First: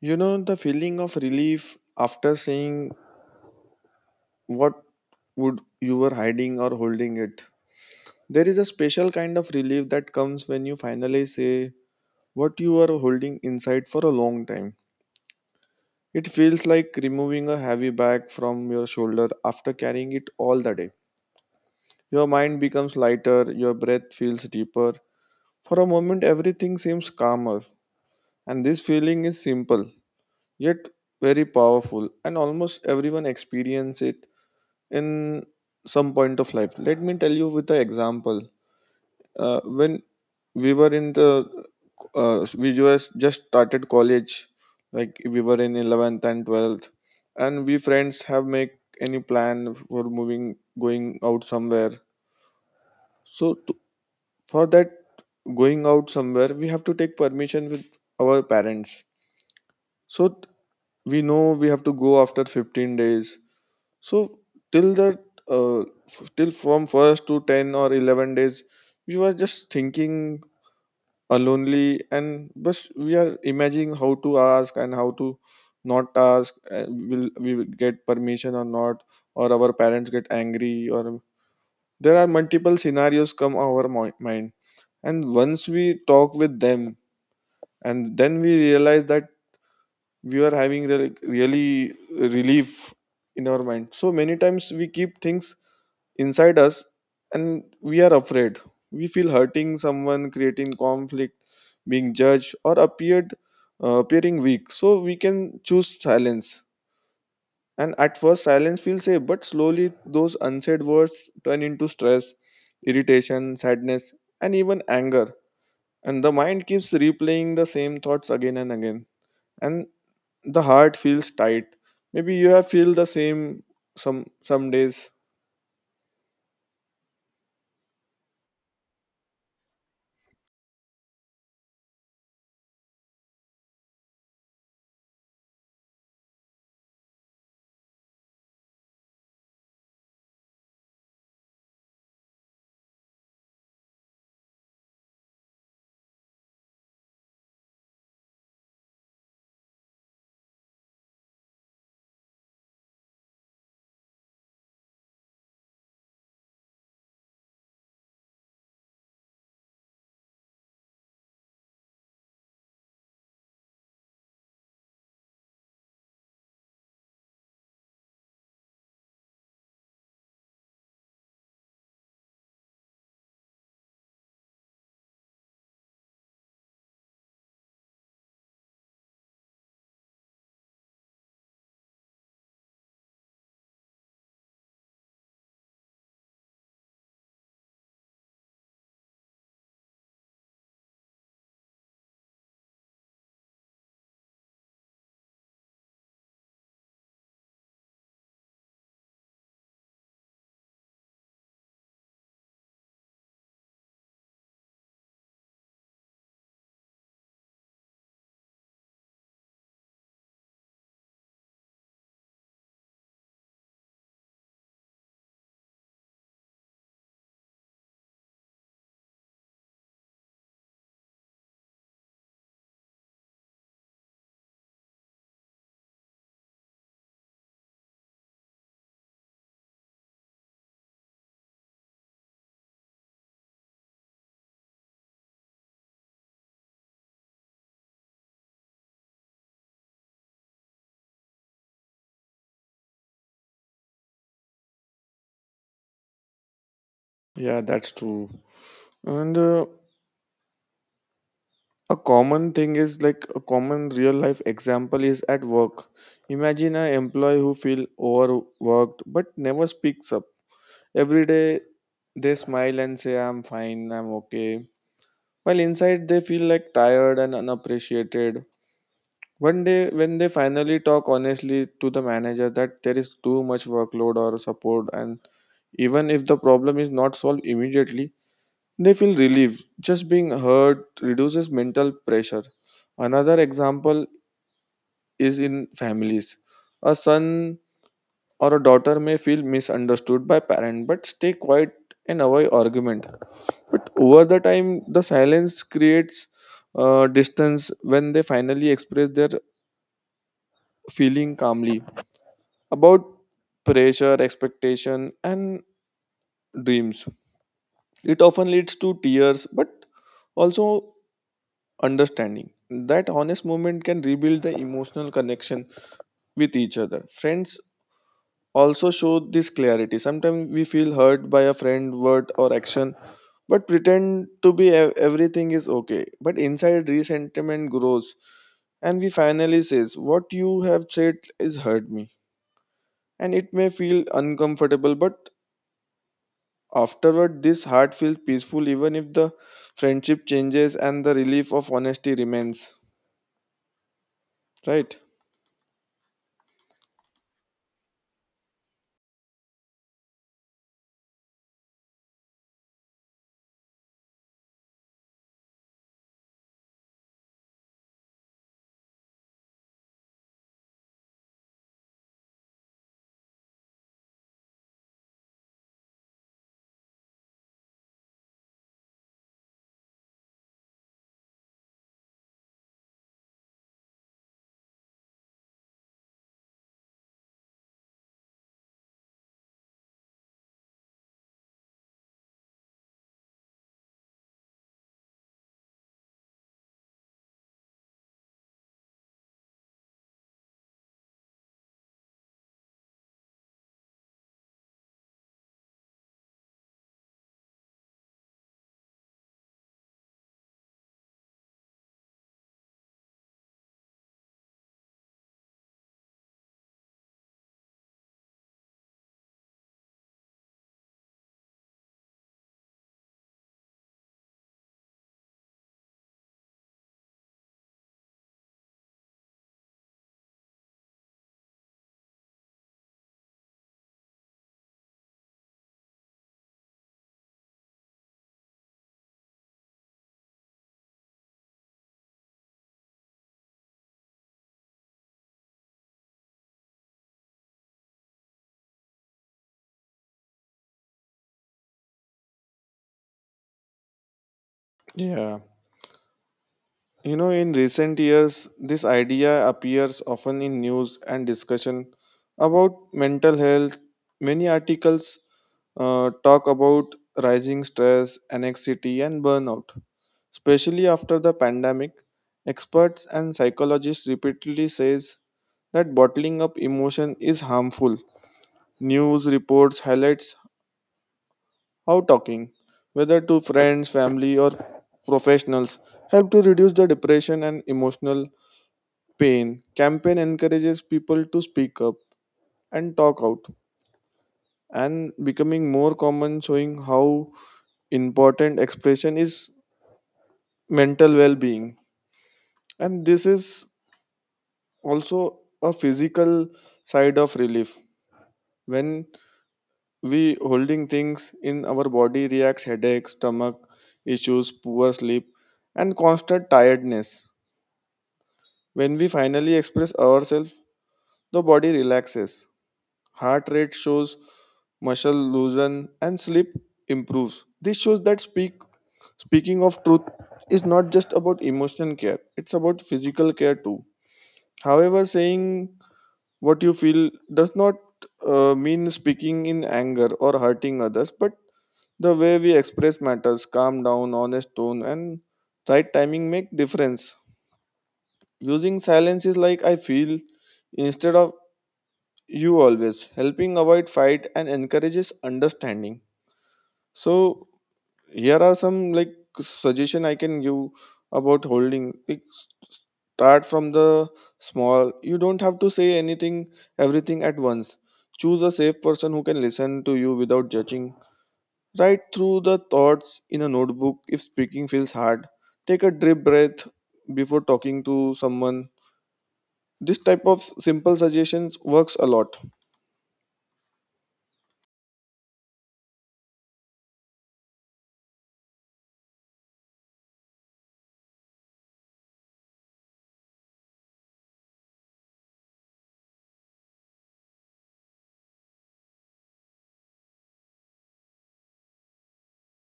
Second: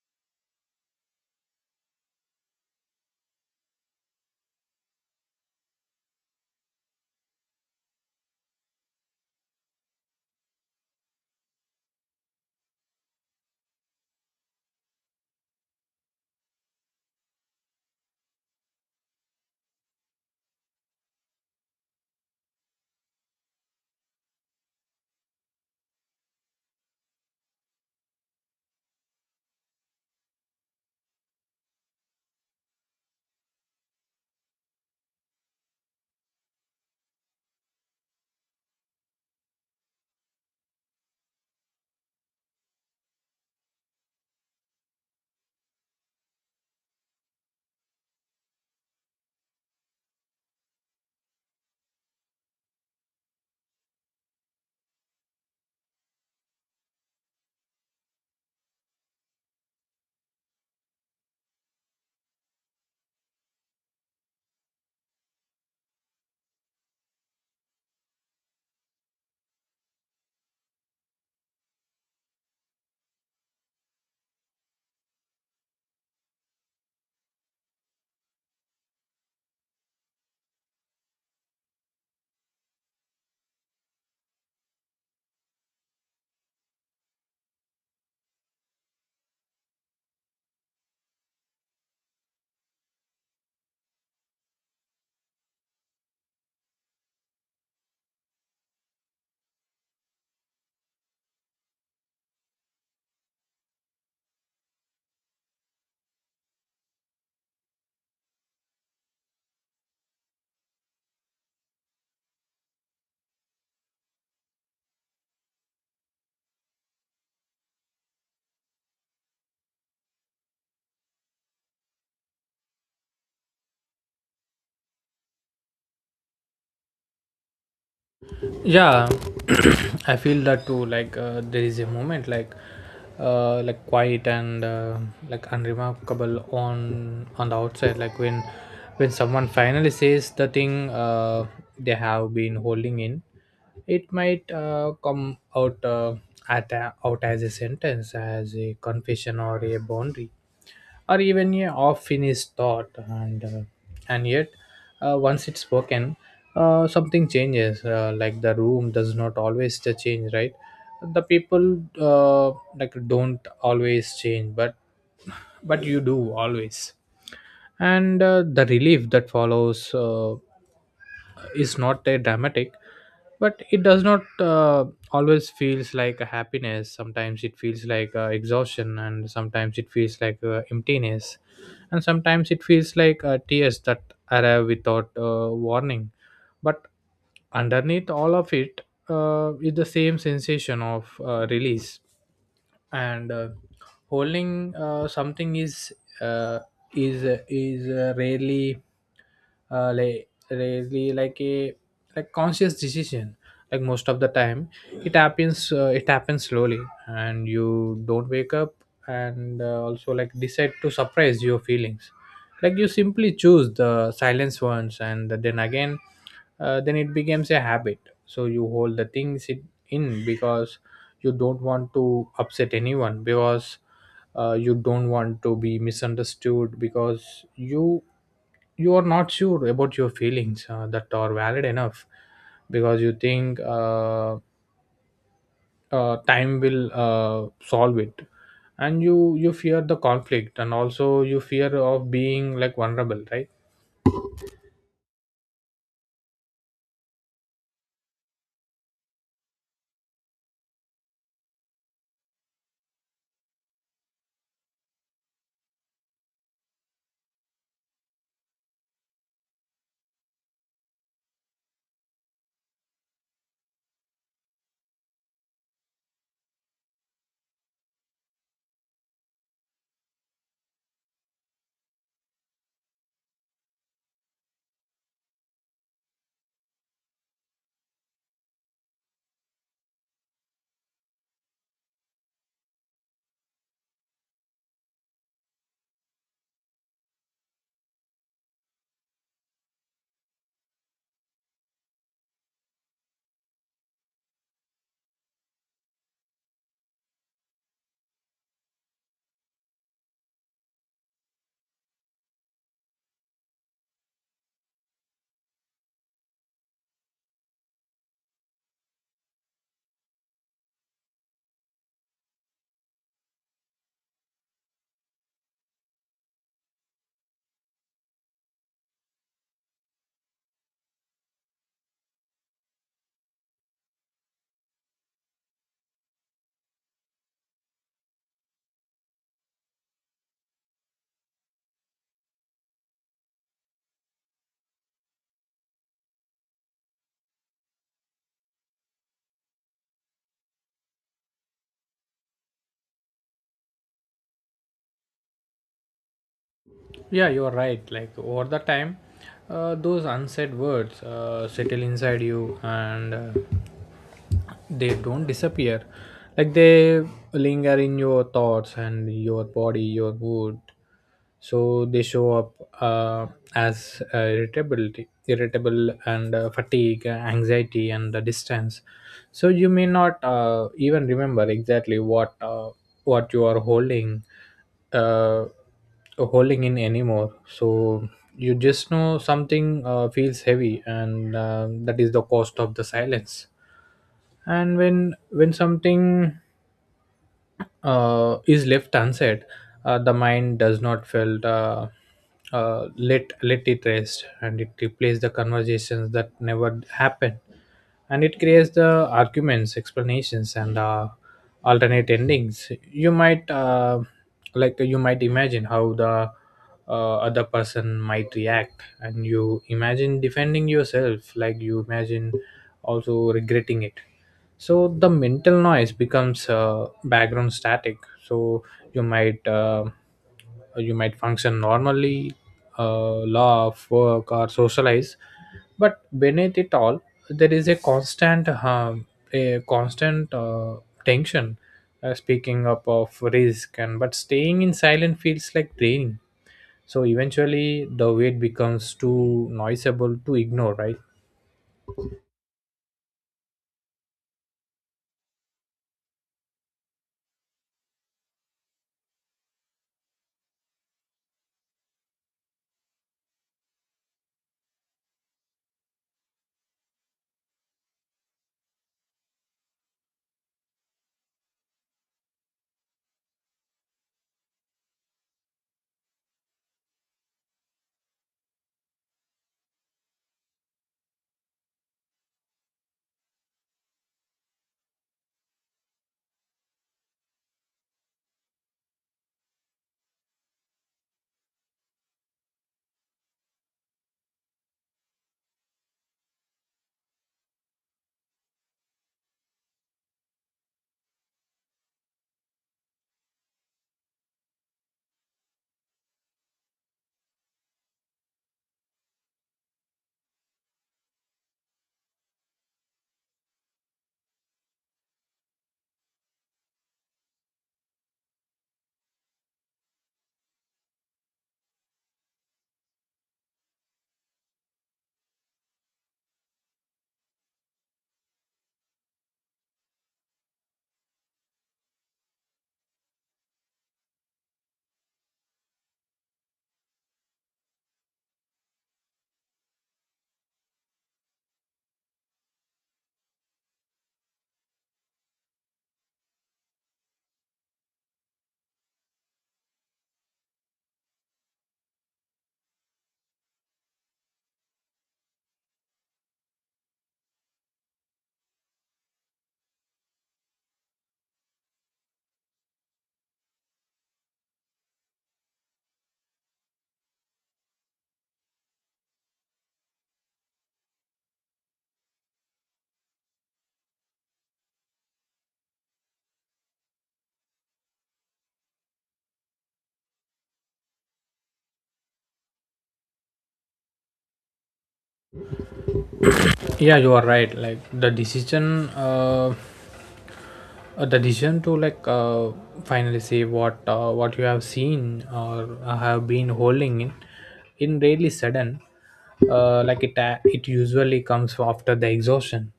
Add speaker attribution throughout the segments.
Speaker 1: You know, the feeling of relief after seeing what would you were hiding or holding it. There is a special kind of relief that comes when you finally say what you are holding inside for a long time. It feels like removing a heavy bag from your shoulder after carrying it all the day. Your mind becomes lighter, your breath feels deeper. For a moment, everything seems calmer, and this feeling is simple yet very powerful, and almost everyone experiences it in some point of life. Let me tell you with the example. When we were in we just started college, like we were in 11th and 12th, and we friends have make any plan for moving, going out somewhere. So to, for that going out somewhere, we have to take permission with our parents. So we know we have to go after 15 days. So till that, till from first to 10 or 11 days, we were just thinking alonely, and but we are imagining how to ask and how to not ask. Will we will get permission or not? Or our parents get angry? Or there are multiple scenarios come our mind, and once we talk with them, and then we realize that we are having really, really relief in our mind. So many times we keep things inside us and we are afraid. We feel hurting someone, creating conflict, being judged, or appeared appearing weak. So we can choose silence. And at first, silence feels safe, but slowly those unsaid words turn into stress, irritation, sadness, and even anger. And the mind keeps replaying the same thoughts again and again. And the heart feels tight. Maybe you have feel the same some days.
Speaker 2: Yeah. I feel that too. There is a moment, like quiet and like unremarkable on the outside, like when someone finally says the thing they have been holding in. It might come out out as a sentence, as a confession or a boundary or even a half-finished thought, and yet once it's spoken, something changes. Like the room does not always the change, right? The people like don't always change, but you do always, and the relief that follows. Is not a dramatic, but it does not always feels like a happiness. Sometimes it feels like exhaustion, and sometimes it feels like emptiness, and sometimes it feels like tears that arrive without warning. But underneath all of it is the same sensation of release. And Holding something uh, is is rarely rarely like a like conscious decision. Like most of the time it happens slowly, and you don't wake up and also like decide to suppress your feelings. Like you simply choose the silence ones, and then again then it becomes a habit. So you hold the things it in because you don't want to upset anyone, because you don't want to be misunderstood, because you are not sure about your feelings that are valid enough, because you think time will solve it, and you fear the conflict, and also you fear of being like vulnerable, right?
Speaker 1: Yeah, that's true. And a common thing is like a common real life example is at work. Imagine an employee who feel overworked but never speaks up. Every day they smile and say I'm fine, I'm okay. While inside they feel like tired and unappreciated. One day when they finally talk honestly to the manager that there is too much workload or support, and even if the problem is not solved immediately, they feel relieved. Just being heard reduces mental pressure. Another example is in families. A son or a daughter may feel misunderstood by parent but stay quiet and avoid argument. But over the time, the silence creates distance when they finally express their feeling calmly about pressure, expectation, and dreams. It often leads to tears, but also understanding. That honest moment can rebuild the emotional connection with each other. Friends also show this clarity. Sometimes we feel hurt by a friend, word, or action, but pretend to be everything is okay. But inside, resentment grows, and we finally says, "What you have said is hurt me," and it may feel uncomfortable, but afterward, this heart feels peaceful, even if the friendship changes and the relief of honesty remains. Right?
Speaker 2: Yeah, you're right. Like over the time, those unsaid words settle inside you, and they don't disappear. Like they linger in your thoughts and your body, your mood. So they show up uh, as irritability, irritable, and fatigue, anxiety, and the distance. So you may not even remember exactly what you are holding uh, holding in anymore. So you just know something feels heavy, and that is the cost of the silence. And when something is left unsaid, the mind does not felt let it rest, and it replaces the conversations that never happened, and it creates the arguments, explanations, and alternate endings. You might imagine how the other person might react, and you imagine defending yourself, like you imagine also regretting it. So the mental noise becomes background static. So you might uh, you might function normally, laugh, work, or socialize, but beneath it all there is a constant tension. Speaking up of risk, and but staying in silent feels like draining. So eventually the weight becomes too noisable to ignore, right?
Speaker 1: Yeah. You know, in recent years, this idea appears often in news and discussion about mental health. Many articles talk about rising stress, anxiety, and burnout. Especially after the pandemic, experts and psychologists repeatedly says that bottling up emotion is harmful. News reports highlights how talking, whether to friends, family, or professionals, help to reduce the depression and emotional pain. Campaign encourages people to speak up and talk out and becoming more common, showing how important expression is mental well-being, and this is also a physical side of relief. When we holding things in our body reacts headaches, stomach issues, poor sleep, and constant tiredness. When we finally express ourselves, the body relaxes. Heart rate shows, muscle loosen, and sleep improves. This shows that speaking of truth is not just about emotion care; it's about physical care too. However, saying what you feel does not mean speaking in anger or hurting others, but the way we express matters. Calm down, honest tone, and right timing make difference. Using silence is like I feel instead of you always helping avoid fight and encourages understanding. So here are some like suggestion I can give about holding. Like, start from the small. You don't have to say anything, everything at once. Choose a safe person who can listen to you without judging. Write through the thoughts in a notebook if speaking feels hard. Take a deep breath before talking to someone. This type of simple suggestions works a lot.
Speaker 2: Yeah, you are right. Like the decision to finally say what you have seen or have been holding in really sudden. Like it usually comes after the exhaustion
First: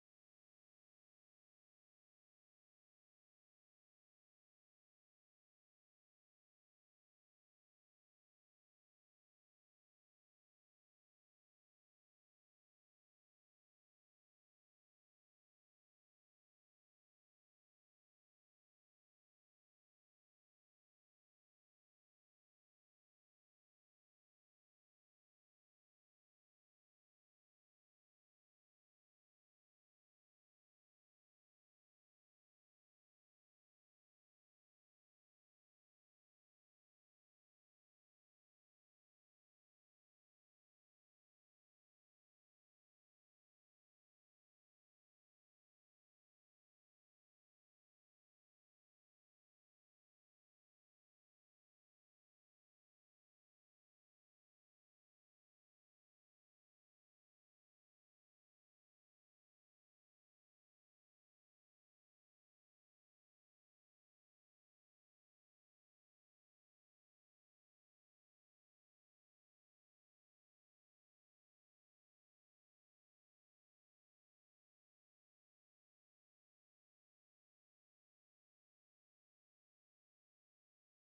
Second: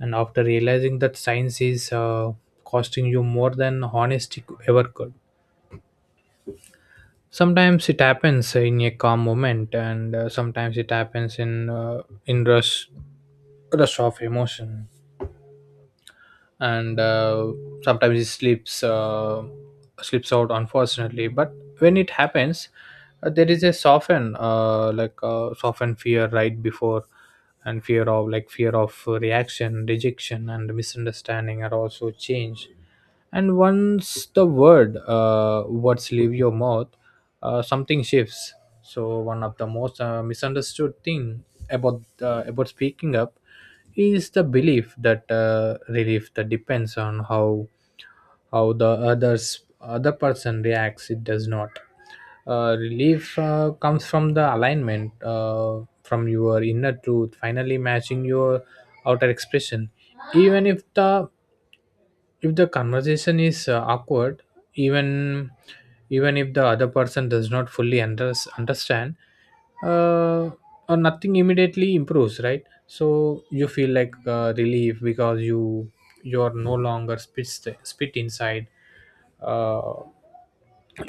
Speaker 2: and after realizing that science is costing you more than honesty ever could. Sometimes it happens in a calm moment, and sometimes it happens uh, in rush of emotion, and sometimes he slips slips out unfortunately. But when it happens there is a soften soften fear right before, and fear of fear of reaction, rejection, and misunderstanding are also changed. And once the word words leave your mouth, something shifts. So one of the most misunderstood thing about speaking up is the belief that relief that depends on how the other person reacts. It does not. Relief comes from the alignment, from your inner truth finally matching your outer expression, even if the conversation is awkward, even if the other person does not fully understand uh, or nothing immediately improves, right? So you feel like relief because you are no longer spit inside. uh,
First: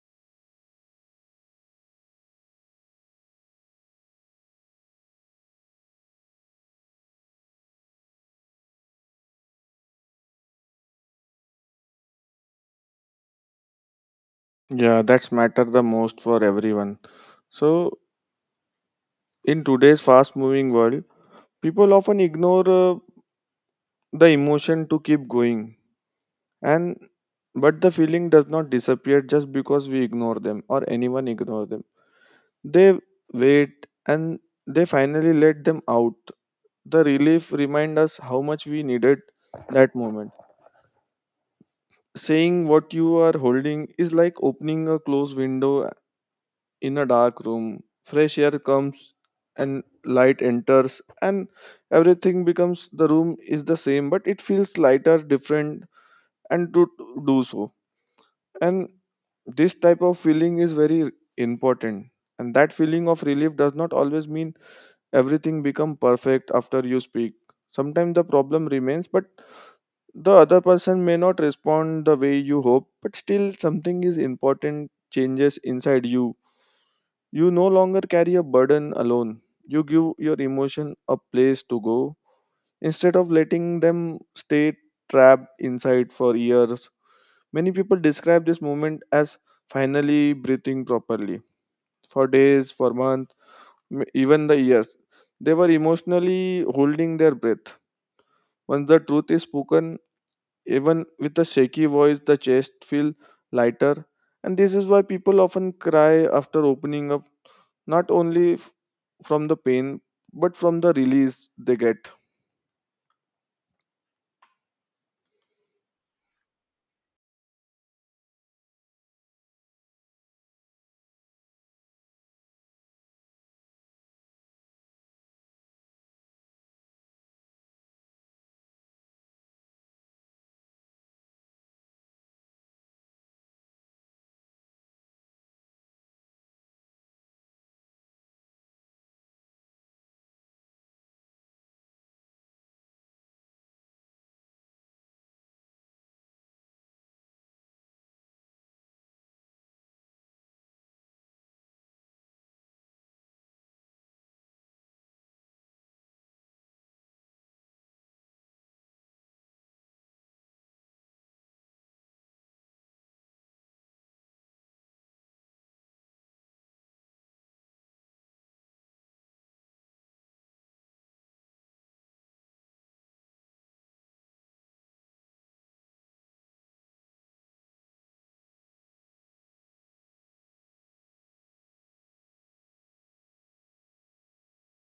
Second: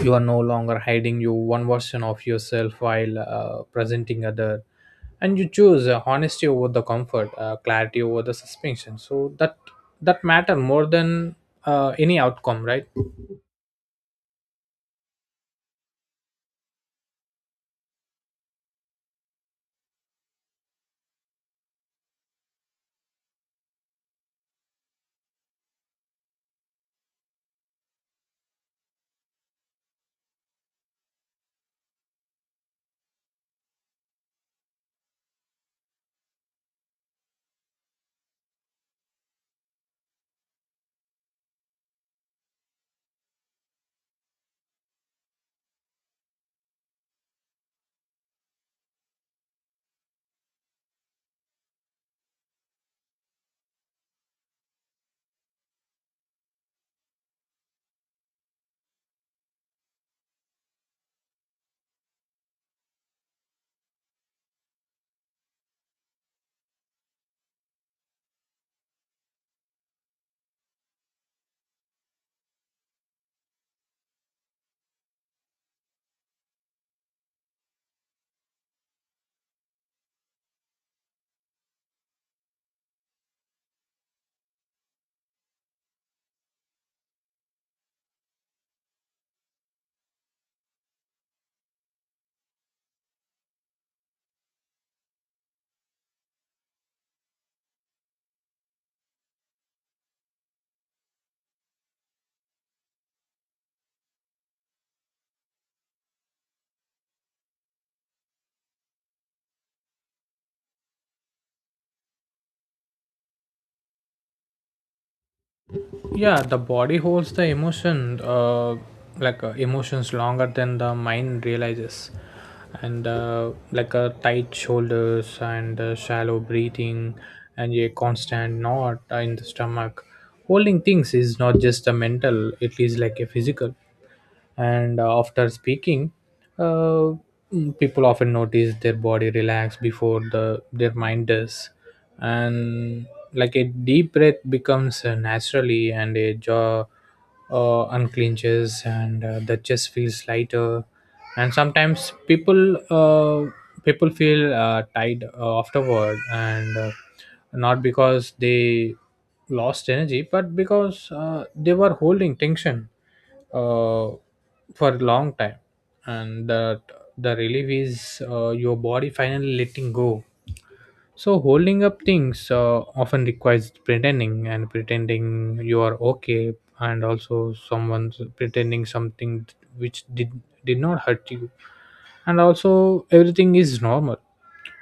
Speaker 2: you are no longer hiding you one version of yourself while presenting other, and you choose honesty over the comfort, clarity over the suspension. So that matter more than any outcome, right?
Speaker 1: Yeah, that's matter the most for everyone. So in today's fast moving world, people often ignore the emotion to keep going, and but the feeling does not disappear just because we ignore them or anyone ignore them. They wait and they finally let them out. The relief remind us how much we needed that moment. Saying what you are holding is like opening a closed window in a dark room. Fresh air comes and light enters, and everything becomes the room is the same but it feels lighter different, and to do so. And this type of feeling is very important, and that feeling of relief does not always mean everything become perfect after you speak. Sometimes the problem remains, but the other person may not respond the way you hope, but still something is important changes inside you. You no longer carry a burden alone. You give your emotion a place to go instead of letting them stay trapped inside for years. Many people describe this moment as finally breathing properly for days, for months, even the years. They were emotionally holding their breath. Once the truth is spoken, even with a shaky voice, the chest feels lighter. And this is why people often cry after opening up, not only from the pain, but from the release they get.
Speaker 2: Yeah, the body holds the emotion, emotions longer than the mind realizes, and tight shoulders and shallow breathing and a constant knot in the stomach. Holding things is not just a mental, it is like a physical. And after speaking uh, people often notice their body relax before their mind does. And like a deep breath becomes naturally, and a jaw unclenches, and the chest feels lighter. And sometimes people feel tired afterward, and not because they lost energy but because they were holding tension uh, for a long time. And the relief is your body finally letting go. So holding up things often requires pretending, and pretending you are okay, and also someone's pretending something which did not hurt you, and also everything is normal.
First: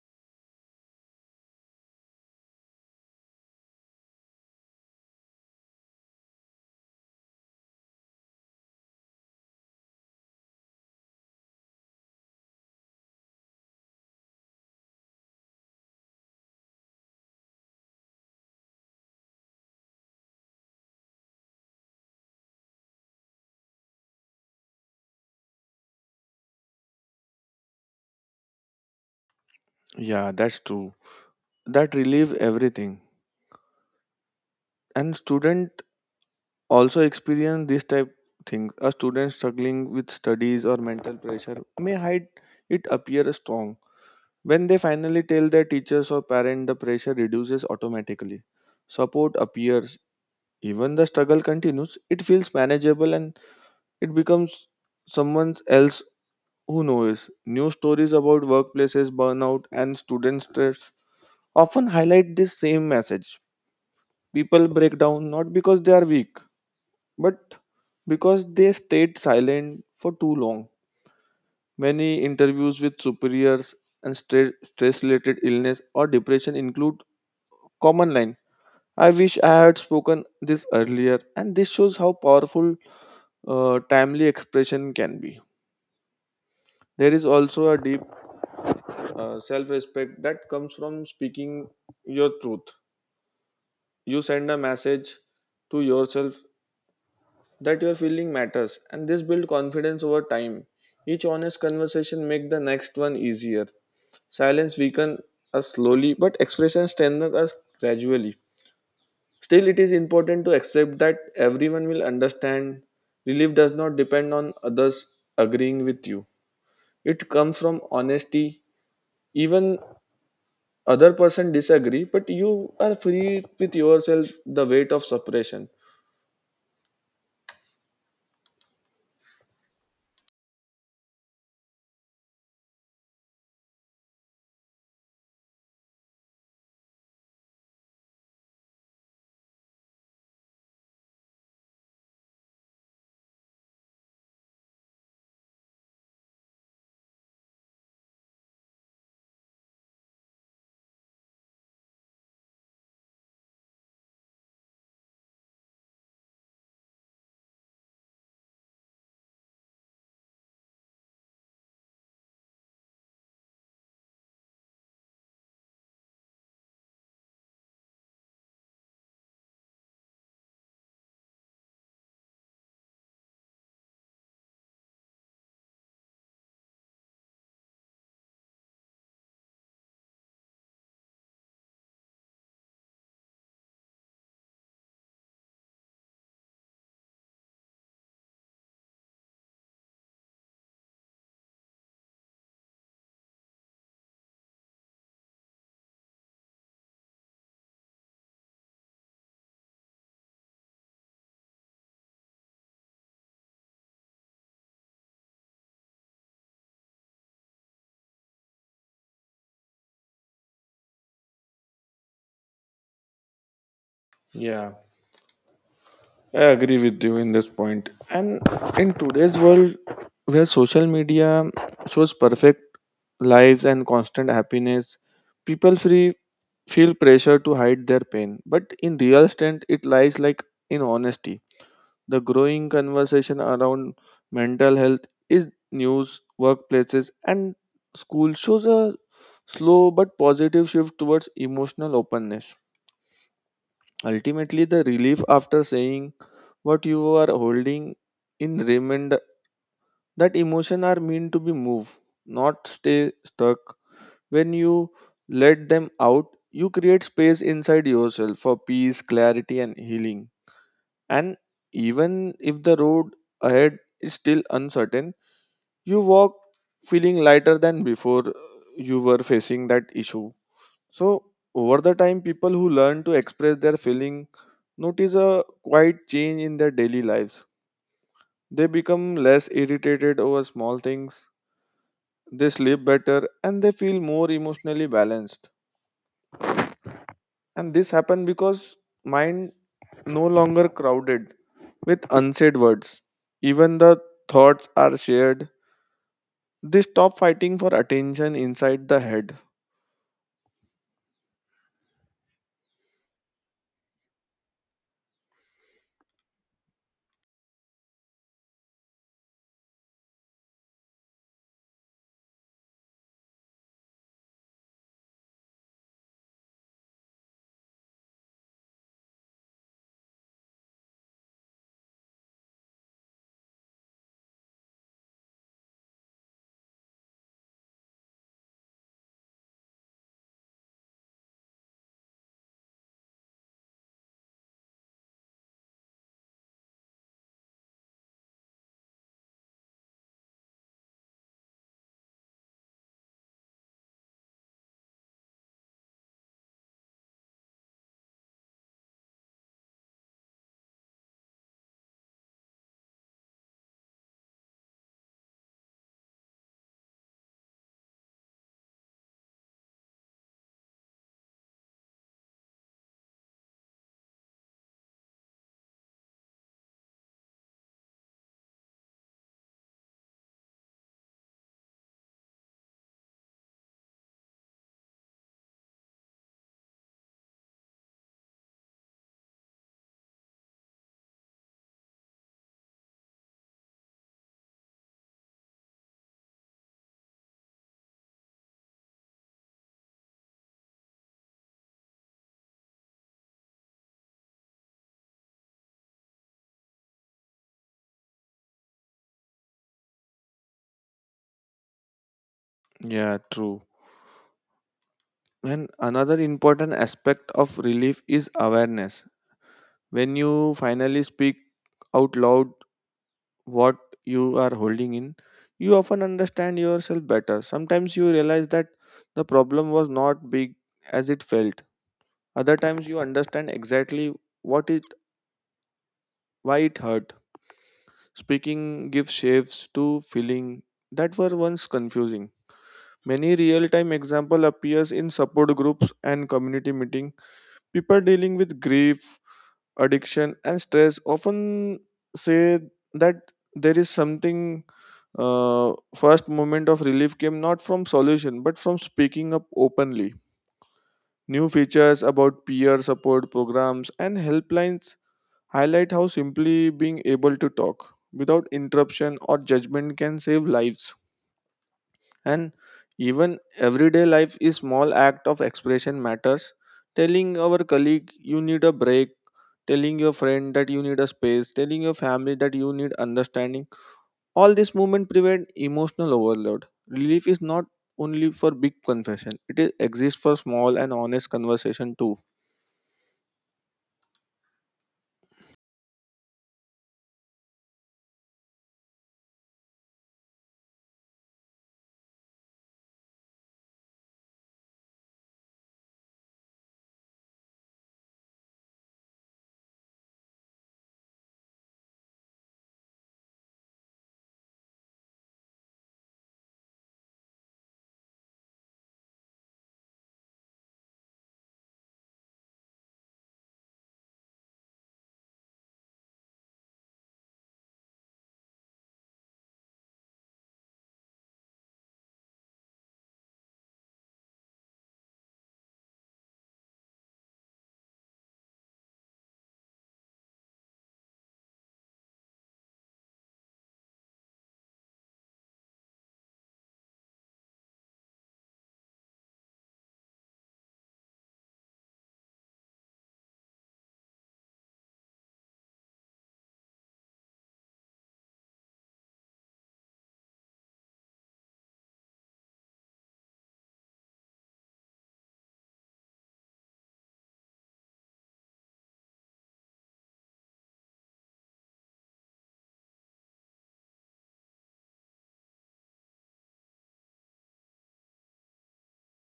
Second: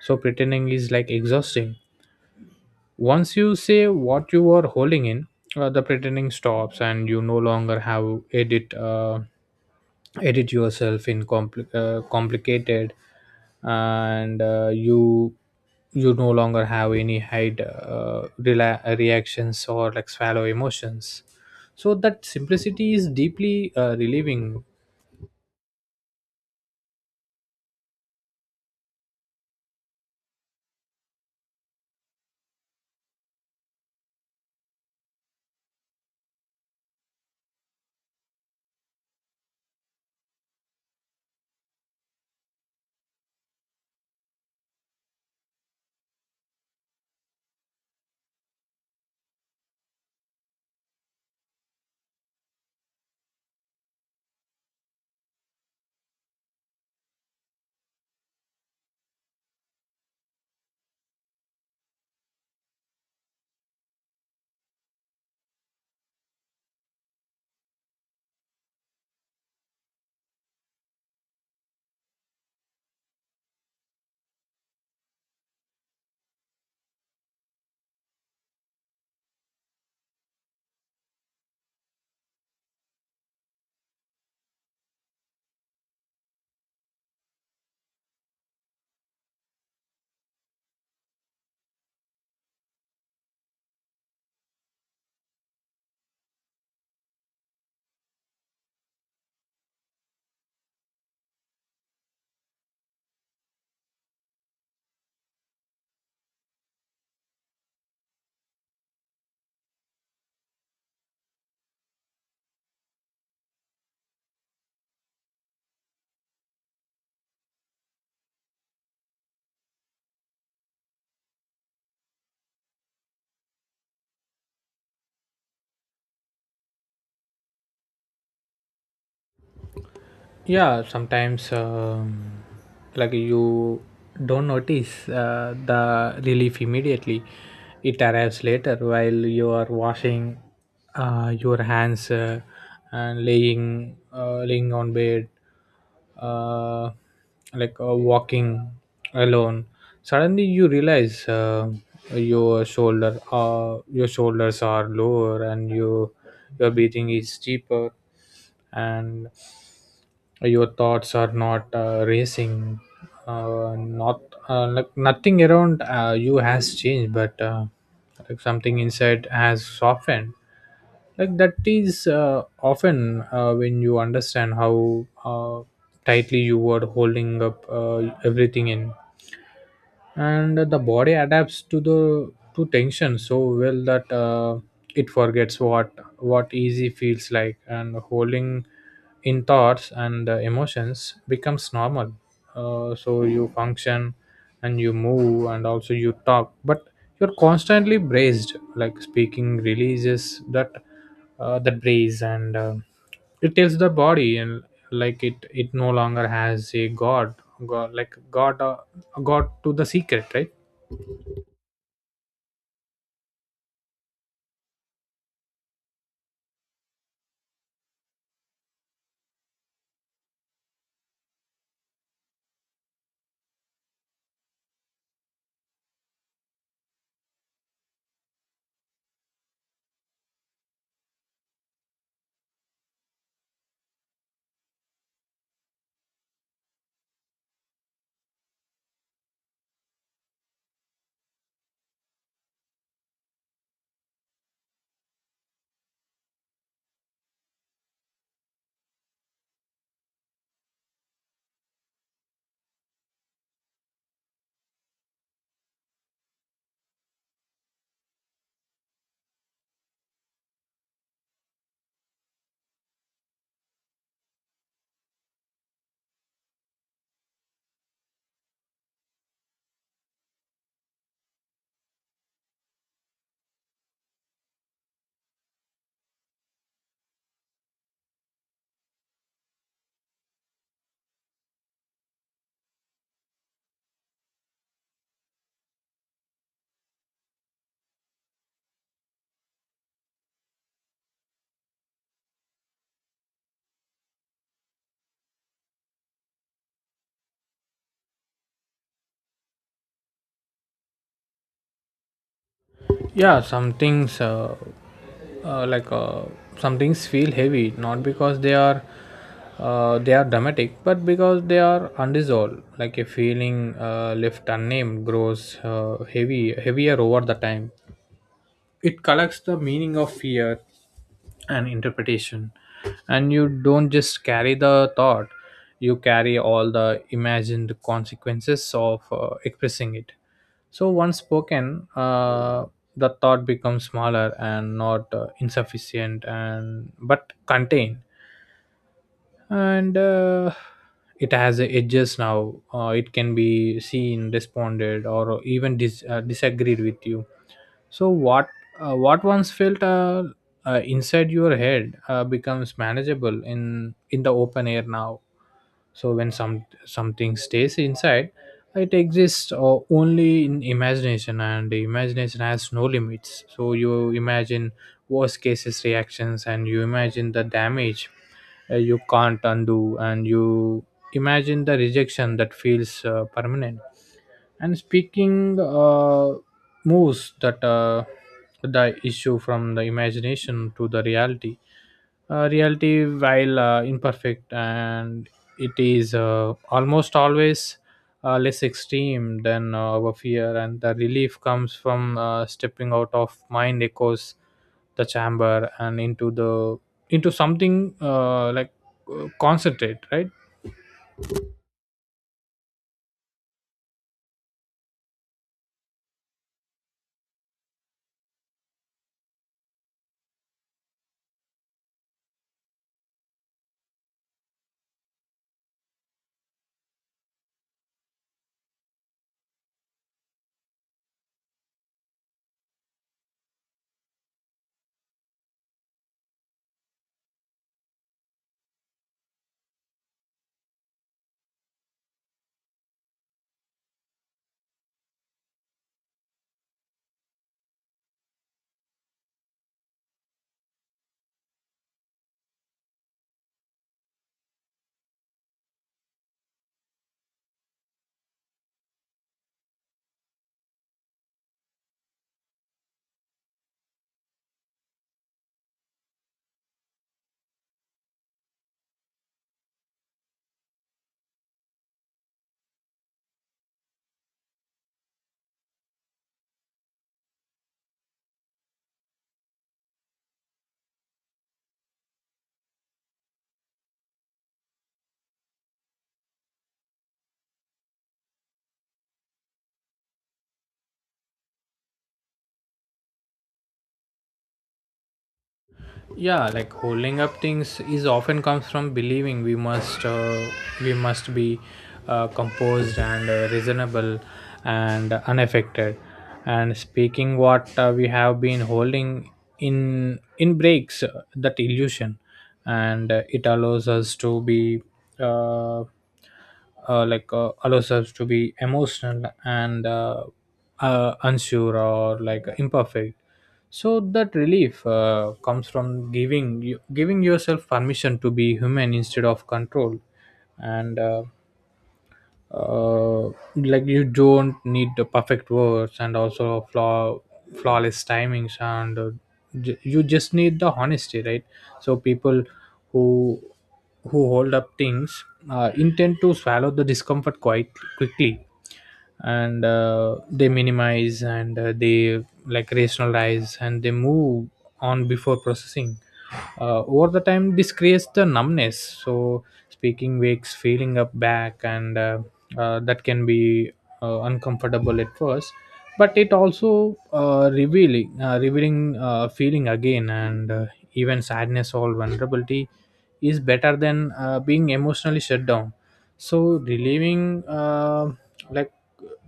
Speaker 2: So pretending is like exhausting. Once you say what you are holding in, the pretending stops, and you no longer have edit edit yourself in complicated. And you no longer have any hide reactions or like swallow emotions. So that simplicity is deeply relieving.
Speaker 1: Yeah, that's true. That relieves everything. And student also experience this type thing. A student struggling with studies or mental pressure may hide it appear strong. When they finally tell their teachers or parent, the pressure reduces automatically. Support appears. Even the struggle continues, it feels manageable, and it becomes someone else who knows. New stories about workplaces burnout and student stress often highlight this same message. People break down not because they are weak, but because they stayed silent for too long. Many interviews with superiors and stress related illness or depression include common line. I wish I had spoken this earlier, and this shows how powerful timely expression can be. There is also a deep self respect that comes from speaking your truth. You send a message to yourself that your feeling matters, and this build confidence over time. Each honest conversation make the next one easier. Silence weaken us slowly, but expression strengthen us gradually. Still it is important to accept that everyone will understand. Relief does not depend on others agreeing with you. It comes from honesty. Even other person disagree, but you are free with yourself, the weight of separation.
Speaker 2: Yeah, sometimes like you don't notice the relief immediately. It arrives later while you are washing your hands and laying laying on bed, uh, walking alone. Suddenly you realize your shoulder your shoulders are lower, and your breathing is deeper, and your thoughts are not racing, not like nothing around you has changed, but like something inside has softened. Like that is often when you understand how tightly you were holding up everything in. And the body adapts to the to tension so well that it forgets what easy feels like, and holding in thoughts and emotions becomes normal. So you function and you move and also you talk, but you're constantly braced. Like speaking releases that that brace, and it tells the body and it no longer has a god, god god to the secret, right?
Speaker 1: Yeah, I agree with you in this point. And in today's world, where social media shows perfect lives and constant happiness, people free feel pressure to hide their pain. But in real strength, it lies like in honesty. The growing conversation around mental health is news, workplaces, and school shows a slow but positive shift towards emotional openness. Ultimately, the relief after saying what you are holding in remind that emotion are meant to be moved, not stay stuck. When you let them out, you create space inside yourself for peace, clarity, and healing. And even if the road ahead is still uncertain, you walk feeling lighter than before you were facing that issue. So, over the time, people who learn to express their feeling notice a quiet change in their daily lives. They become less irritated over small things, they sleep better, and they feel more emotionally balanced. And this happens because mind no longer crowded with unsaid words. Even the thoughts are shared, they stop fighting for attention inside the head.
Speaker 2: Yeah, some things uh, like uh, some things feel heavy not because they are dramatic but because they are undissolved. Like a feeling left unnamed grows heavy heavier over the time. It collects the meaning of fear and interpretation, and you don't just carry the thought, you carry all the imagined consequences of expressing it. So once spoken, the thought becomes smaller, and not insufficient and but contained. And it has edges now. It can be seen, responded, or even disagreed with you. So what once felt inside your head becomes manageable in the open air now. So when something stays inside, it exists only in imagination, and the imagination has no limits. So you imagine worst cases reactions, and you imagine the damage you can't undo, and you imagine the rejection that feels permanent. And speaking moves that the issue from the imagination to the reality reality. While imperfect, and it is almost always less extreme than our fear, and the relief comes from stepping out of mind echoes the chamber and into the into something concentrate, right?
Speaker 1: Yeah, true. And another important aspect of relief is awareness. When you finally speak out loud what you are holding in, you often understand yourself better. Sometimes you realize that the problem was not big as it felt. Other times you understand exactly what it why it hurt. Speaking gives shapes to feeling that were once confusing. Many real-time example appears in support groups and community meeting. People dealing with grief, addiction and stress often say that there is something first moment of relief came not from solution but from speaking up openly. New features about peer support programs and helplines highlight how simply being able to talk without interruption or judgment can save lives. And even everyday life is small act of expression matters. Telling our colleague you need a break, telling your friend that you need a space, telling your family that you need understanding, all this movement prevent emotional overload. Relief is not only for big confession; it is, exists for small and honest conversation too.
Speaker 2: Yeah, like holding up things is often comes from believing we must be composed and reasonable and unaffected. And speaking what we have been holding in breaks that illusion, and it allows us to be uh, allows us to be emotional and unsure or like imperfect. So that relief comes from giving yourself permission to be human instead of control. And uh, like you don't need the perfect words and also flawless timings, and you just need the honesty, right? So people who who hold up things intend to swallow the discomfort quite quickly, and they minimize, and they like rationalize, and they move on before processing. Over the time this creates the numbness. So speaking wakes feeling up back, and that can be uncomfortable at first, but it also revealing feeling again. And even sadness or vulnerability is better than being emotionally shut down. So relieving like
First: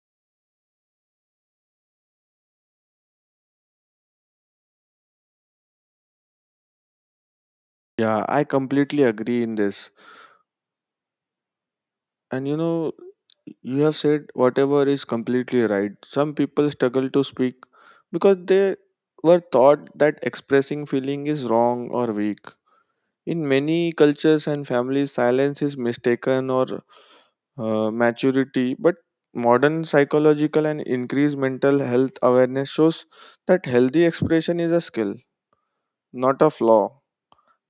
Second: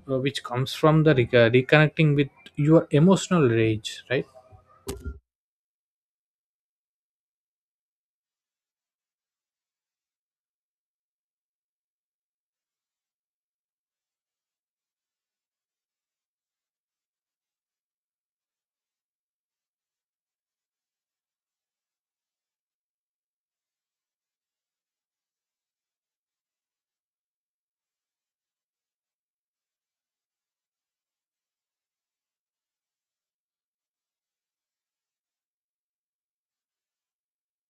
Speaker 2: which comes from the reconnecting with your emotional rage, right?
Speaker 1: Yeah, I completely agree in this. And you know, you have said whatever is completely right. Some people struggle to speak because they were taught that expressing feeling is wrong or weak. In many cultures and families, silence is mistaken or maturity, but modern psychological and increased mental health awareness shows that healthy expression is a skill, not a flaw.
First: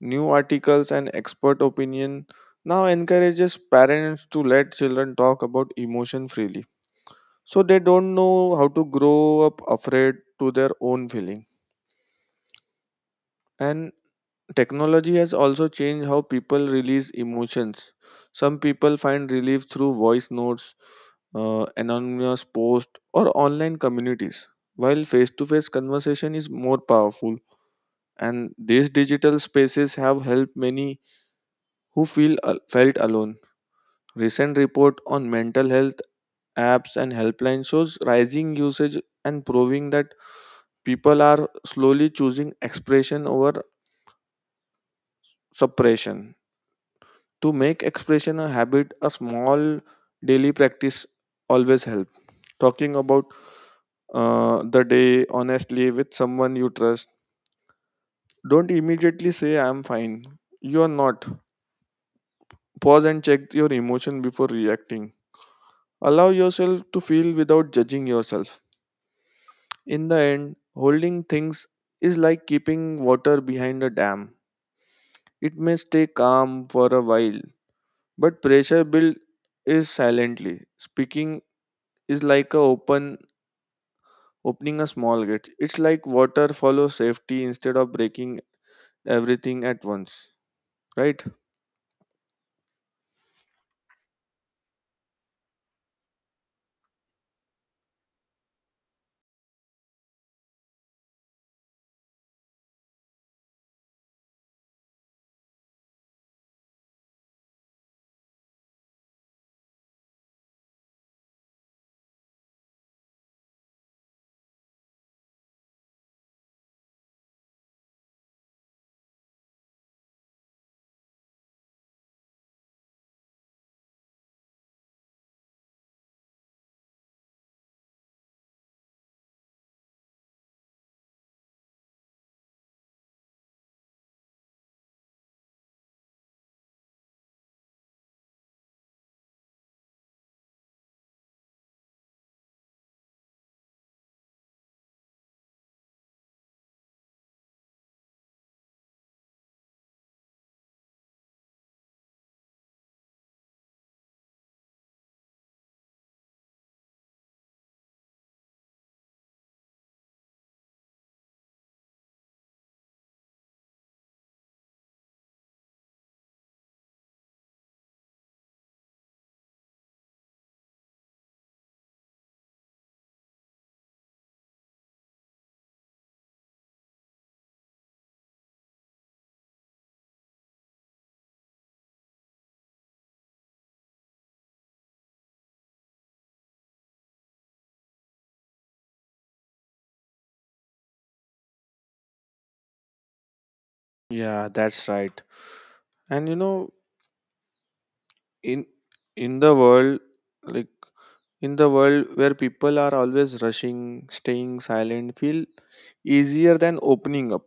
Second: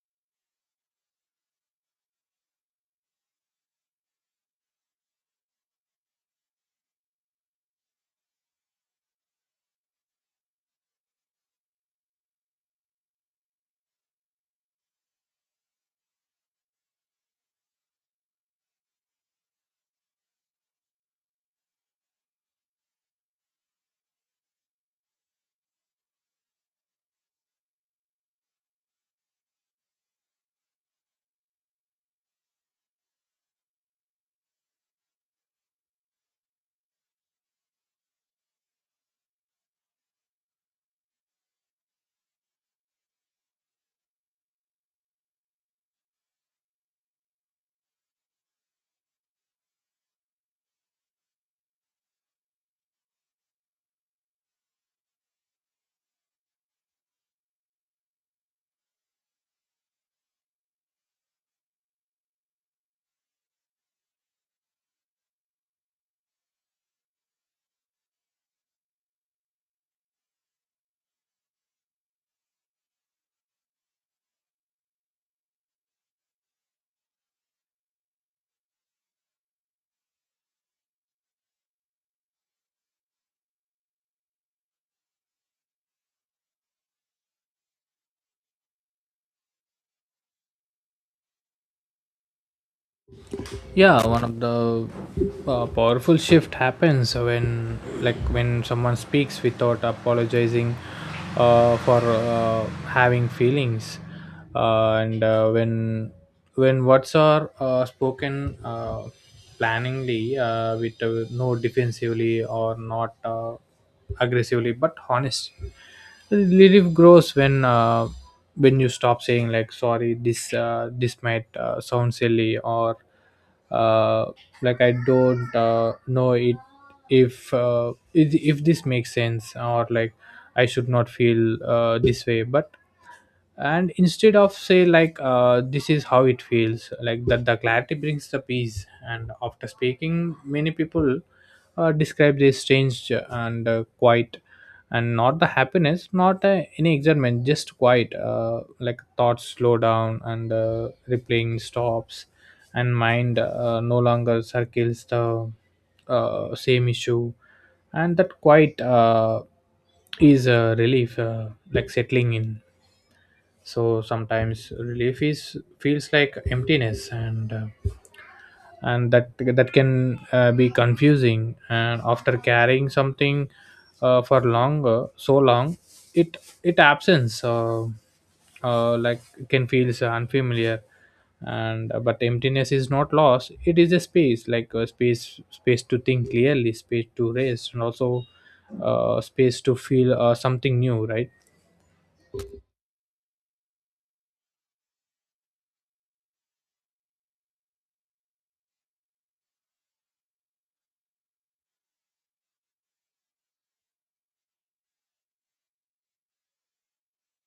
Speaker 1: New articles and expert opinion now encourages parents to let children talk about emotion freely, so they don't know how to grow up afraid to their own feeling. And technology has also changed how people release emotions. Some people find relief through voice notes, anonymous posts, or online communities, while face to face conversation is more powerful. And these digital spaces have helped many who feel felt alone. Recent report on mental health apps and helpline shows rising usage and proving that people are slowly choosing expression over suppression. To make expression a habit, a small daily practice always helps. Talking about the day honestly with someone you trust. Don't immediately say, I'm fine. You are not. Pause and check your emotion before reacting. Allow yourself to feel without judging yourself. In the end, holding things is like keeping water behind a dam. It may stay calm for a while, but pressure builds is silently. Speaking is like a opening a small gate. It's like water follows safety instead of breaking everything at once, right?
Speaker 2: Yeah, one of the powerful shift happens when when someone speaks without apologizing for having feelings, and when words are spoken planningly with no defensively or not aggressively but honest. Relief grows when you stop saying like, sorry, this might sound silly, or uh, I don't know it, if this makes sense, or like I should not feel this way. But And instead of say like, this is how it feels like. That the clarity brings the peace, and after speaking many people describe this strange and quiet, and not the happiness, not any excitement, just quiet. Like thoughts slow down, and replaying stops, and mind no longer circles the same issue. And that quiet is a relief, like settling in. So sometimes relief is feels like emptiness, and that can be confusing, and after carrying something for longer so long, it it absence uh, like can feels unfamiliar. And but emptiness is not loss, it is a space. Like a space, space to think clearly, space to rest, and also space to feel something new, right?
Speaker 1: Yeah, that's right. And you know, in in the world, like in the world where people are always rushing, staying silent, feel easier than opening up.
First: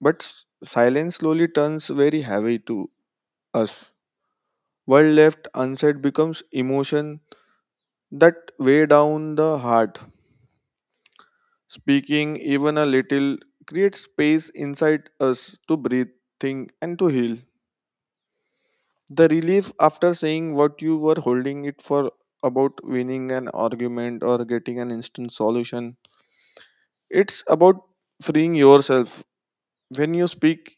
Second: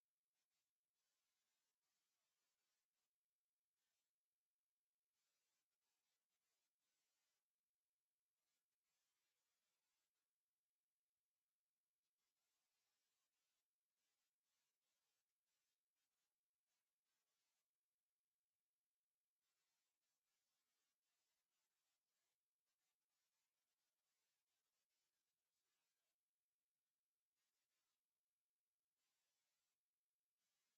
Speaker 1: But silence slowly turns very heavy to us. What left unsaid becomes emotion that weigh down the heart. Speaking even a little creates space inside us to breathe, think, and to heal. The relief after saying what you were holding it for about winning an argument or getting an instant solution. It's about freeing yourself. When you speak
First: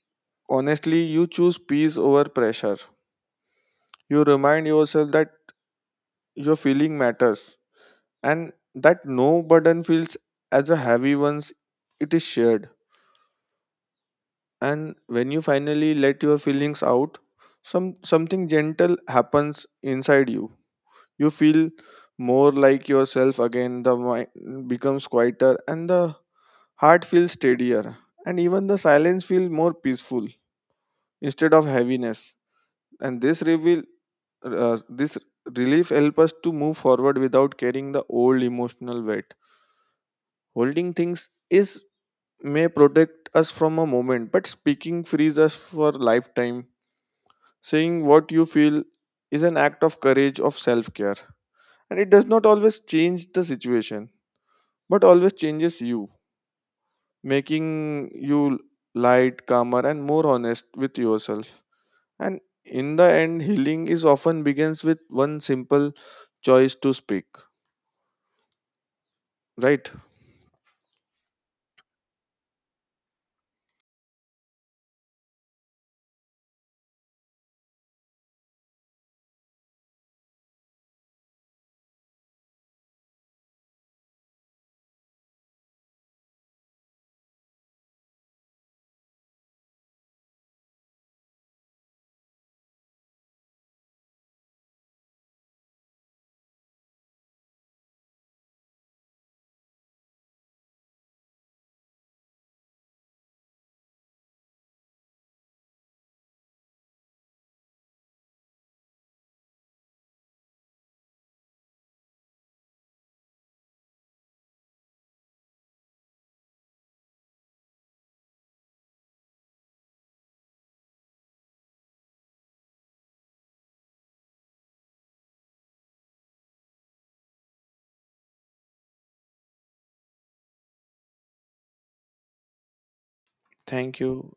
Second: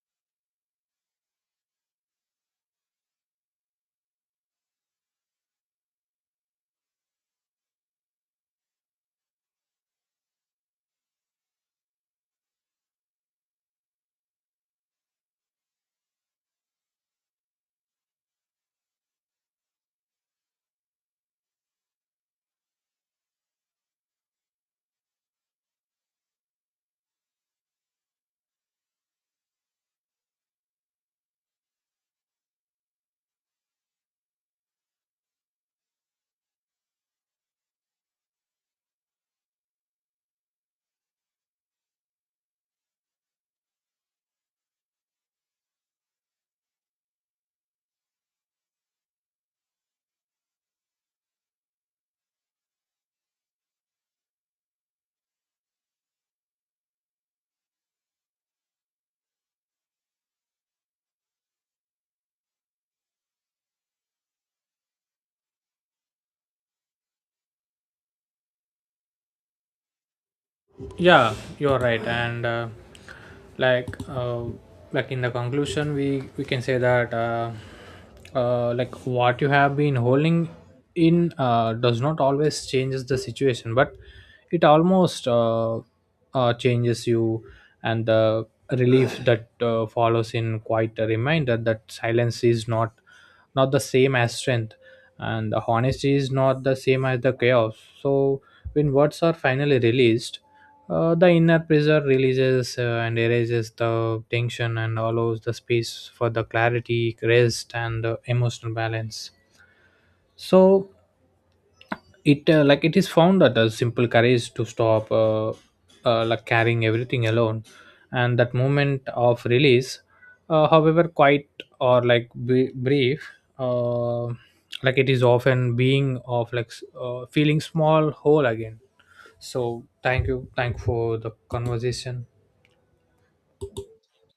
Speaker 1: honestly, you choose peace over pressure. You remind yourself that your feeling matters and that no burden feels as a heavy once it is shared. And when you finally let your feelings out, something gentle happens inside you. You feel more like yourself again. The mind becomes quieter and the heart feels steadier, and even the silence feels more peaceful instead of heaviness. And this relief help us to move forward without carrying the old emotional weight. Holding things is may protect us from a moment, but speaking frees us for lifetime. Saying what you feel is an act of courage, of self care. And it does not always change the situation, but always changes you, making you light, calmer, and more honest with yourself. And in the end, healing is often begins with one simple choice to speak. Right?
Speaker 2: Yeah, you're right. And like uh, in the conclusion we can say that what you have been holding in does not always changes the situation, but it almost changes you. And the relief that follows in quite a reminder that silence is not the same as strength, and the honesty is not the same as the chaos. So when words are finally released, the inner pressure releases, and erases the tension, and allows the space for the clarity, rest, and emotional balance. So it it is found that a simple courage to stop carrying everything alone. And that moment of release, however quite or like brief, uh, it is often being of feeling small whole again. So thank you, thank for the conversation.
Speaker 1: Thank you.